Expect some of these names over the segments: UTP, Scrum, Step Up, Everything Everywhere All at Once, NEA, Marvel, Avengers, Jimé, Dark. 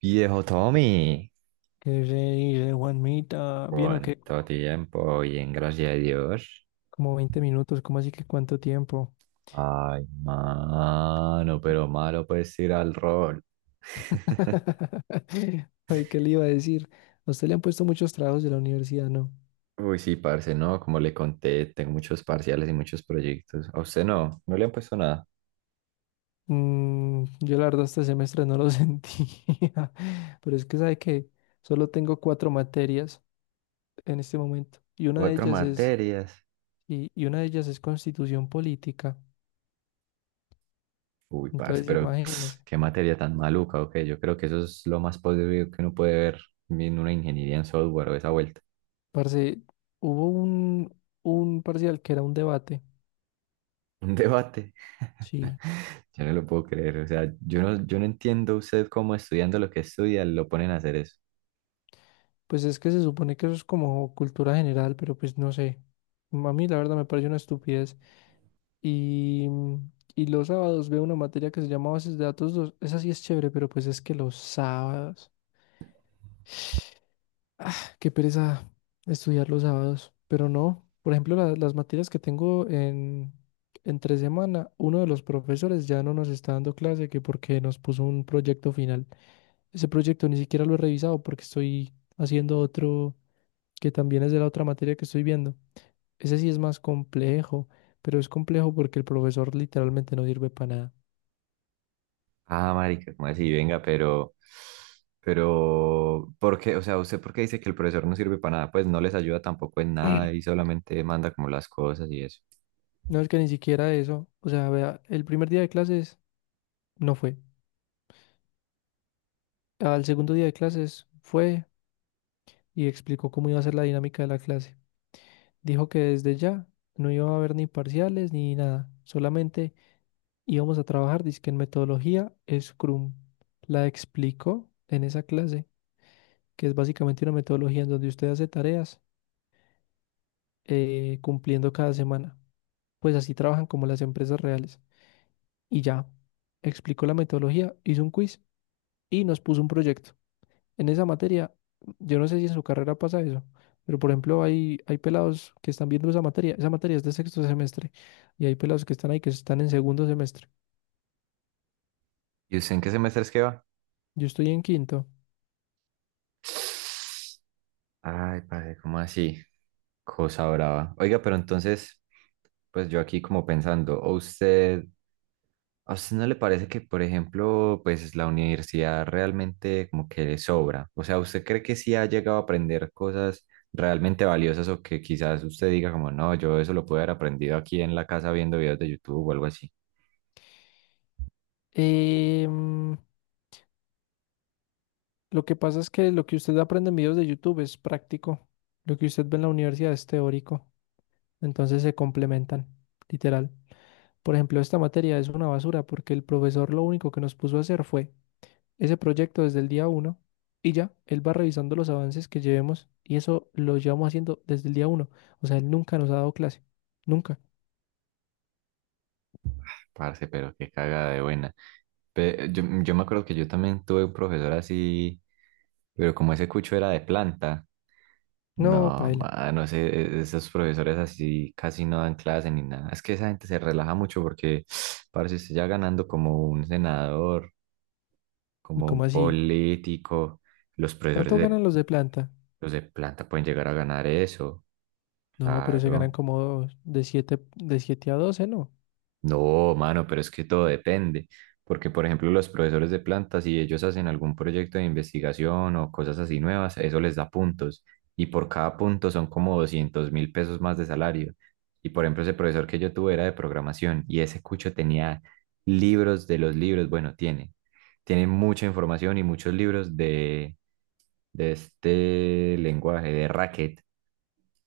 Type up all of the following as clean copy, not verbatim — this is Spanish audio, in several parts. Viejo Tommy, Que rey, re Juanmita, ¿bien o qué? cuánto tiempo, bien, gracias a Dios. Como 20 minutos, ¿cómo así que cuánto tiempo? Ay, mano, pero malo pues ir al rol. Ay, ¿qué le iba a decir? A usted le han puesto muchos trabajos de la universidad, ¿no? Uy, sí, parce, no, como le conté, tengo muchos parciales y muchos proyectos. A usted no le han puesto nada. Yo la verdad este semestre no lo sentía, pero es que sabe que solo tengo cuatro materias en este momento y una de Cuatro ellas es, materias. y una de ellas es constitución política. Uy, parce, Entonces, pero imagínense, qué materia tan maluca, ok. Yo creo que eso es lo más posible que uno puede ver en una ingeniería en software o esa vuelta. parce, hubo un parcial que era un debate, Un debate. sí. Yo no lo puedo creer. O sea, yo no entiendo usted cómo estudiando lo que estudia lo ponen a hacer eso. Pues es que se supone que eso es como cultura general, pero pues no sé. A mí la verdad me parece una estupidez. Y los sábados veo una materia que se llama Bases de Datos 2. Esa sí es chévere, pero pues es que los sábados. Ah, qué pereza estudiar los sábados. Pero no, por ejemplo, las materias que tengo en entre semana, uno de los profesores ya no nos está dando clase que porque nos puso un proyecto final. Ese proyecto ni siquiera lo he revisado porque estoy haciendo otro que también es de la otra materia que estoy viendo. Ese sí es más complejo, pero es complejo porque el profesor literalmente no sirve para nada. Ah, marica, ¿cómo así? Venga, pero ¿por qué? O sea, ¿usted por qué dice que el profesor no sirve para nada? Pues no les ayuda tampoco en nada y solamente manda como las cosas y eso. No es que ni siquiera eso, o sea, vea, el primer día de clases no fue. Al segundo día de clases fue y explicó cómo iba a ser la dinámica de la clase. Dijo que desde ya no iba a haber ni parciales ni nada, solamente íbamos a trabajar, dizque en metodología Scrum. La explicó en esa clase, que es básicamente una metodología en donde usted hace tareas cumpliendo cada semana. Pues así trabajan como las empresas reales. Y ya, explicó la metodología, hizo un quiz y nos puso un proyecto. En esa materia, yo no sé si en su carrera pasa eso, pero por ejemplo hay pelados que están viendo esa materia. Esa materia es de sexto semestre y hay pelados que están ahí que están en segundo semestre. ¿Y usted en qué semestre es que va? Yo estoy en quinto. Ay, padre, ¿cómo así? Cosa brava. Oiga, pero entonces, pues yo aquí como pensando, ¿o usted, ¿a usted no le parece que, por ejemplo, pues la universidad realmente como que le sobra? O sea, ¿usted cree que sí ha llegado a aprender cosas realmente valiosas o que quizás usted diga como no, yo eso lo pude haber aprendido aquí en la casa viendo videos de YouTube o algo así? Em, lo que pasa es que lo que usted aprende en videos de YouTube es práctico. Lo que usted ve en la universidad es teórico. Entonces se complementan, literal. Por ejemplo, esta materia es una basura porque el profesor lo único que nos puso a hacer fue ese proyecto desde el día uno y ya, él va revisando los avances que llevemos y eso lo llevamos haciendo desde el día uno. O sea, él nunca nos ha dado clase. Nunca. Parce, pero qué cagada de buena. Yo me acuerdo que yo también tuve un profesor así, pero como ese cucho era de planta. No, No, paila. mano, esos profesores así casi no dan clase ni nada. Es que esa gente se relaja mucho porque parece usted ya ganando como un senador, Uy, como ¿cómo un así? político. Los profesores ¿Cuánto de, ganan los de planta? los de planta pueden llegar a ganar eso, No, pero se ganan claro. como de siete a doce, ¿no? No, mano, pero es que todo depende, porque por ejemplo los profesores de planta, si ellos hacen algún proyecto de investigación o cosas así nuevas, eso les da puntos y por cada punto son como $200.000 más de salario. Y por ejemplo ese profesor que yo tuve era de programación y ese cucho tenía libros de los libros, tiene mucha información y muchos libros de este lenguaje de racket.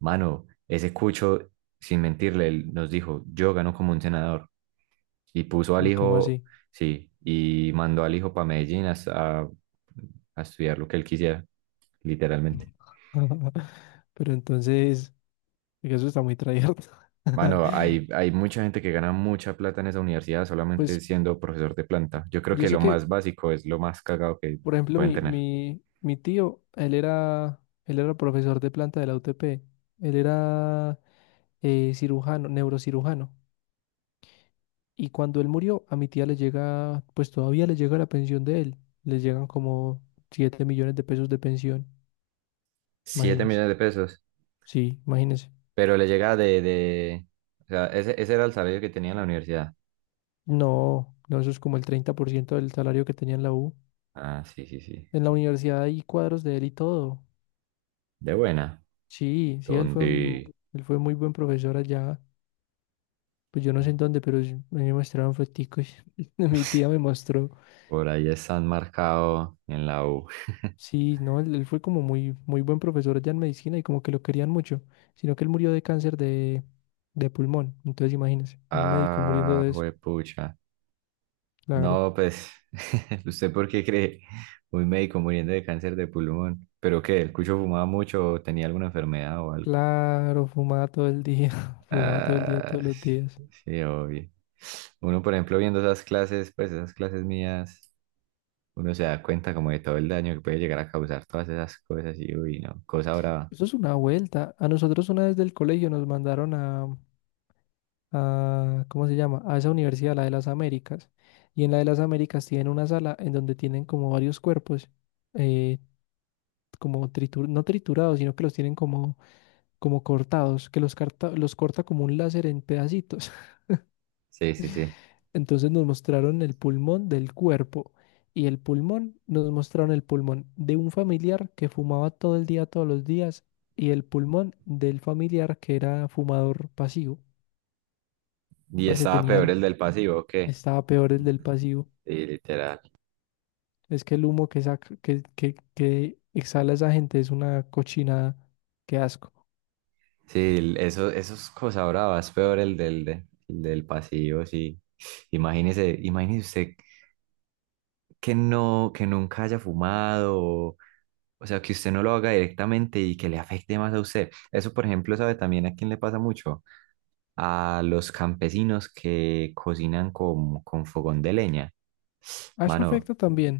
Mano, ese cucho, sin mentirle, él nos dijo: "Yo gano como un senador". Y puso al Uy, ¿cómo hijo, así? sí, y mandó al hijo para Medellín a estudiar lo que él quisiera, literalmente. Pero entonces, oiga, eso está muy tryhard. Mano, hay mucha gente que gana mucha plata en esa universidad solamente Pues siendo profesor de planta. Yo creo yo que sé lo que, más básico es lo más cagado que por ejemplo, pueden mi, tener. mi, mi tío, él era profesor de planta de la UTP. Él era cirujano, neurocirujano. Y cuando él murió, a mi tía le llega, pues todavía le llega la pensión de él. Le llegan como 7 millones de pesos de pensión. Siete Imagínense. millones de pesos. Sí, imagínense. Pero le llega de... O sea, ese era el salario que tenía en la universidad. No, no, eso es como el 30% del salario que tenía en la U. Ah, sí, sí, sí. En la universidad hay cuadros de él y todo. De buena. Sí, sí, él fue un, ¿Dónde? él fue muy buen profesor allá. Pues yo no sé en dónde, pero sí, a mí me mostraron foticos. Mi tía me mostró. Por ahí están marcados en la U. Sí, no, él fue como muy, muy buen profesor allá en medicina y como que lo querían mucho, sino que él murió de cáncer de pulmón. Entonces imagínense, un médico muriendo Ah, de eso. juepucha. Claro, No, pues, ¿usted por qué cree un médico muriendo de cáncer de pulmón? ¿Pero qué? ¿El cucho fumaba mucho o tenía alguna enfermedad o algo? claro, fumaba todo el día, fumaba todo el día, Ah, todos los días. sí, obvio. Uno, por ejemplo, viendo esas clases, pues esas clases mías, uno se da cuenta como de todo el daño que puede llegar a causar todas esas cosas y uy, no, cosa brava. Eso es una vuelta. A nosotros una vez del colegio nos mandaron a, ¿cómo se llama? A esa universidad, la de las Américas. Y en la de las Américas tienen una sala en donde tienen como varios cuerpos. eh, Como no triturados, sino que los tienen como, cortados, que los corta como un láser en pedacitos. Sí, sí, sí. Entonces nos mostraron el pulmón del cuerpo y el pulmón, nos mostraron el pulmón de un familiar que fumaba todo el día, todos los días, y el pulmón del familiar que era fumador pasivo. Y Parce, estaba peor tenían, el del pasivo, que estaba peor el del pasivo. sí, literal. Es que el humo que saca, que exhala esa gente es una cochinada. Qué asco. Sí, eso, eso es cosa brava, es peor el del, el del pasivo, sí. Imagínese, imagínese usted que no, que nunca haya fumado, o sea, que usted no lo haga directamente y que le afecte más a usted. Eso, por ejemplo, sabe también a quién le pasa mucho, a los campesinos que cocinan con fogón de leña. A eso Mano, afecta también.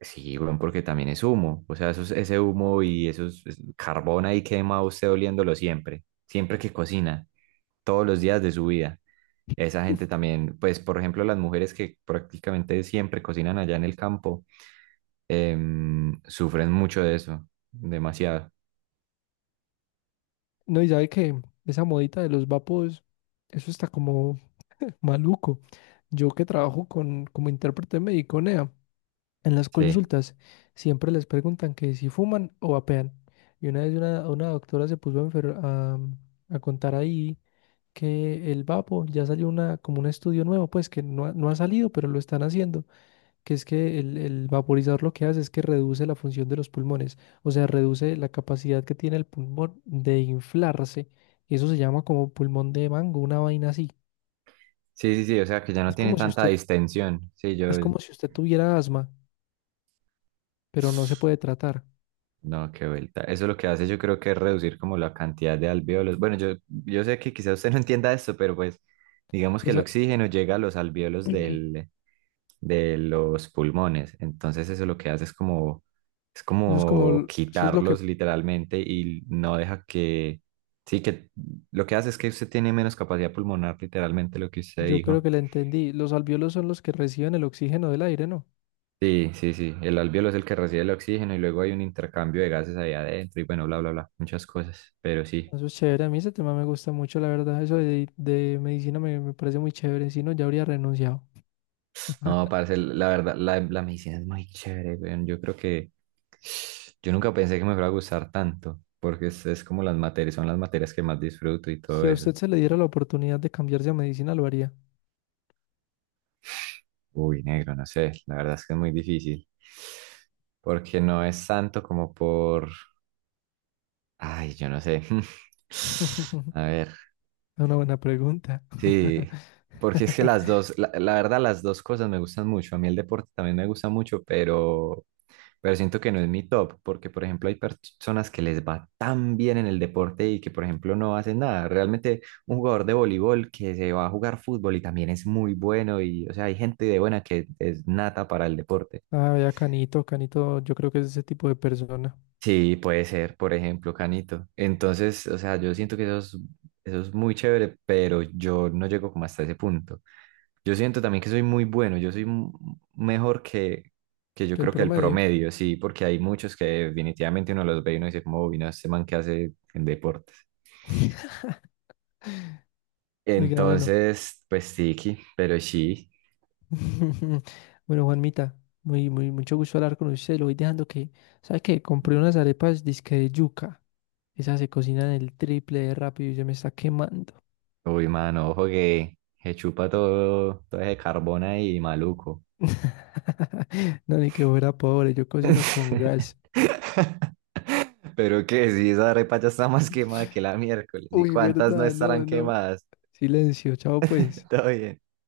sí, bueno, porque también es humo. O sea, ese humo y carbón ahí quema usted oliéndolo siempre, siempre que cocina, todos los días de su vida. Esa gente también, pues, por ejemplo, las mujeres que prácticamente siempre cocinan allá en el campo, sufren mucho de eso, demasiado. No, y sabe que esa modita de los vapos, eso está como maluco. Yo que trabajo con, como intérprete médico NEA, en las Sí, consultas siempre les preguntan que si fuman o vapean. Y una vez una doctora se puso a, a contar ahí que el vapo ya salió una, como un estudio nuevo, pues que no, ha- no ha salido, pero lo están haciendo, que es que el vaporizador lo que hace es que reduce la función de los pulmones, o sea, reduce la capacidad que tiene el pulmón de inflarse. Y eso se llama como pulmón de mango, una vaina así. sí, sí, sí, o sea, que ya no Es tiene como si tanta usted, distensión. Sí, yo, es como si usted tuviera asma, pero no se puede tratar. no, qué vuelta. Eso lo que hace yo creo que es reducir como la cantidad de alvéolos. Bueno, yo sé que quizás usted no entienda esto, pero pues digamos que el Entonces, oxígeno llega a los alvéolos de los pulmones. Entonces eso lo que hace es eso es como, como eso es lo que quitarlos literalmente y no deja que, sí, que lo que hace es que usted tiene menos capacidad pulmonar, literalmente lo que usted yo creo dijo. que le entendí. Los alvéolos son los que reciben el oxígeno del aire, ¿no? Sí, sí, sí. El alvéolo es el que recibe el oxígeno y luego hay un intercambio de gases ahí adentro y bueno, bla, bla, bla, muchas cosas. Pero sí. Eso es chévere, a mí ese tema me gusta mucho, la verdad. Eso de medicina me parece muy chévere, si no, ya habría renunciado. No, parce, la verdad, la medicina es muy chévere, weón. Yo creo que yo nunca pensé que me fuera a gustar tanto, porque es como las materias, son las materias que más disfruto y todo Si a eso. usted se le diera la oportunidad de cambiarse a medicina, ¿lo haría? Uy, negro, no sé, la verdad es que es muy difícil, porque no es tanto como por, ay, yo no sé. A ver, Es una buena pregunta. sí, porque es que las dos, la verdad, las dos cosas me gustan mucho. A mí el deporte también me gusta mucho, pero siento que no es mi top, porque por ejemplo hay personas que les va tan bien en el deporte y que por ejemplo no hacen nada. Realmente un jugador de voleibol que se va a jugar fútbol y también es muy bueno y o sea, hay gente de buena que es nata para el deporte. Ah, vea, Canito, Canito, yo creo que es ese tipo de persona, Sí, puede ser, por ejemplo, Canito. Entonces, o sea, yo siento que eso es muy chévere, pero yo no llego como hasta ese punto. Yo siento también que soy muy bueno, mejor que yo que el creo que el promedio. promedio, sí, porque hay muchos que definitivamente uno los ve y uno dice, como, "Uy, no, este man que hace en deportes". Oiga, bueno. Entonces, pues tiki pero sí, Bueno, Juanmita, muy, muy, mucho gusto hablar con usted. Lo voy dejando que, ¿sabe qué? Compré unas arepas disque de yuca. Esas se cocinan el triple de rápido y ya me está quemando. uy, mano, ojo que se chupa todo, todo ese carbón ahí, maluco. No, ni que fuera pobre, yo cocino con gas. Pero que si esa arepa ya está más quemada que la miércoles, ¿y Uy, cuántas no verdad, estarán no, no. quemadas? Silencio, chao pues. Todo bien.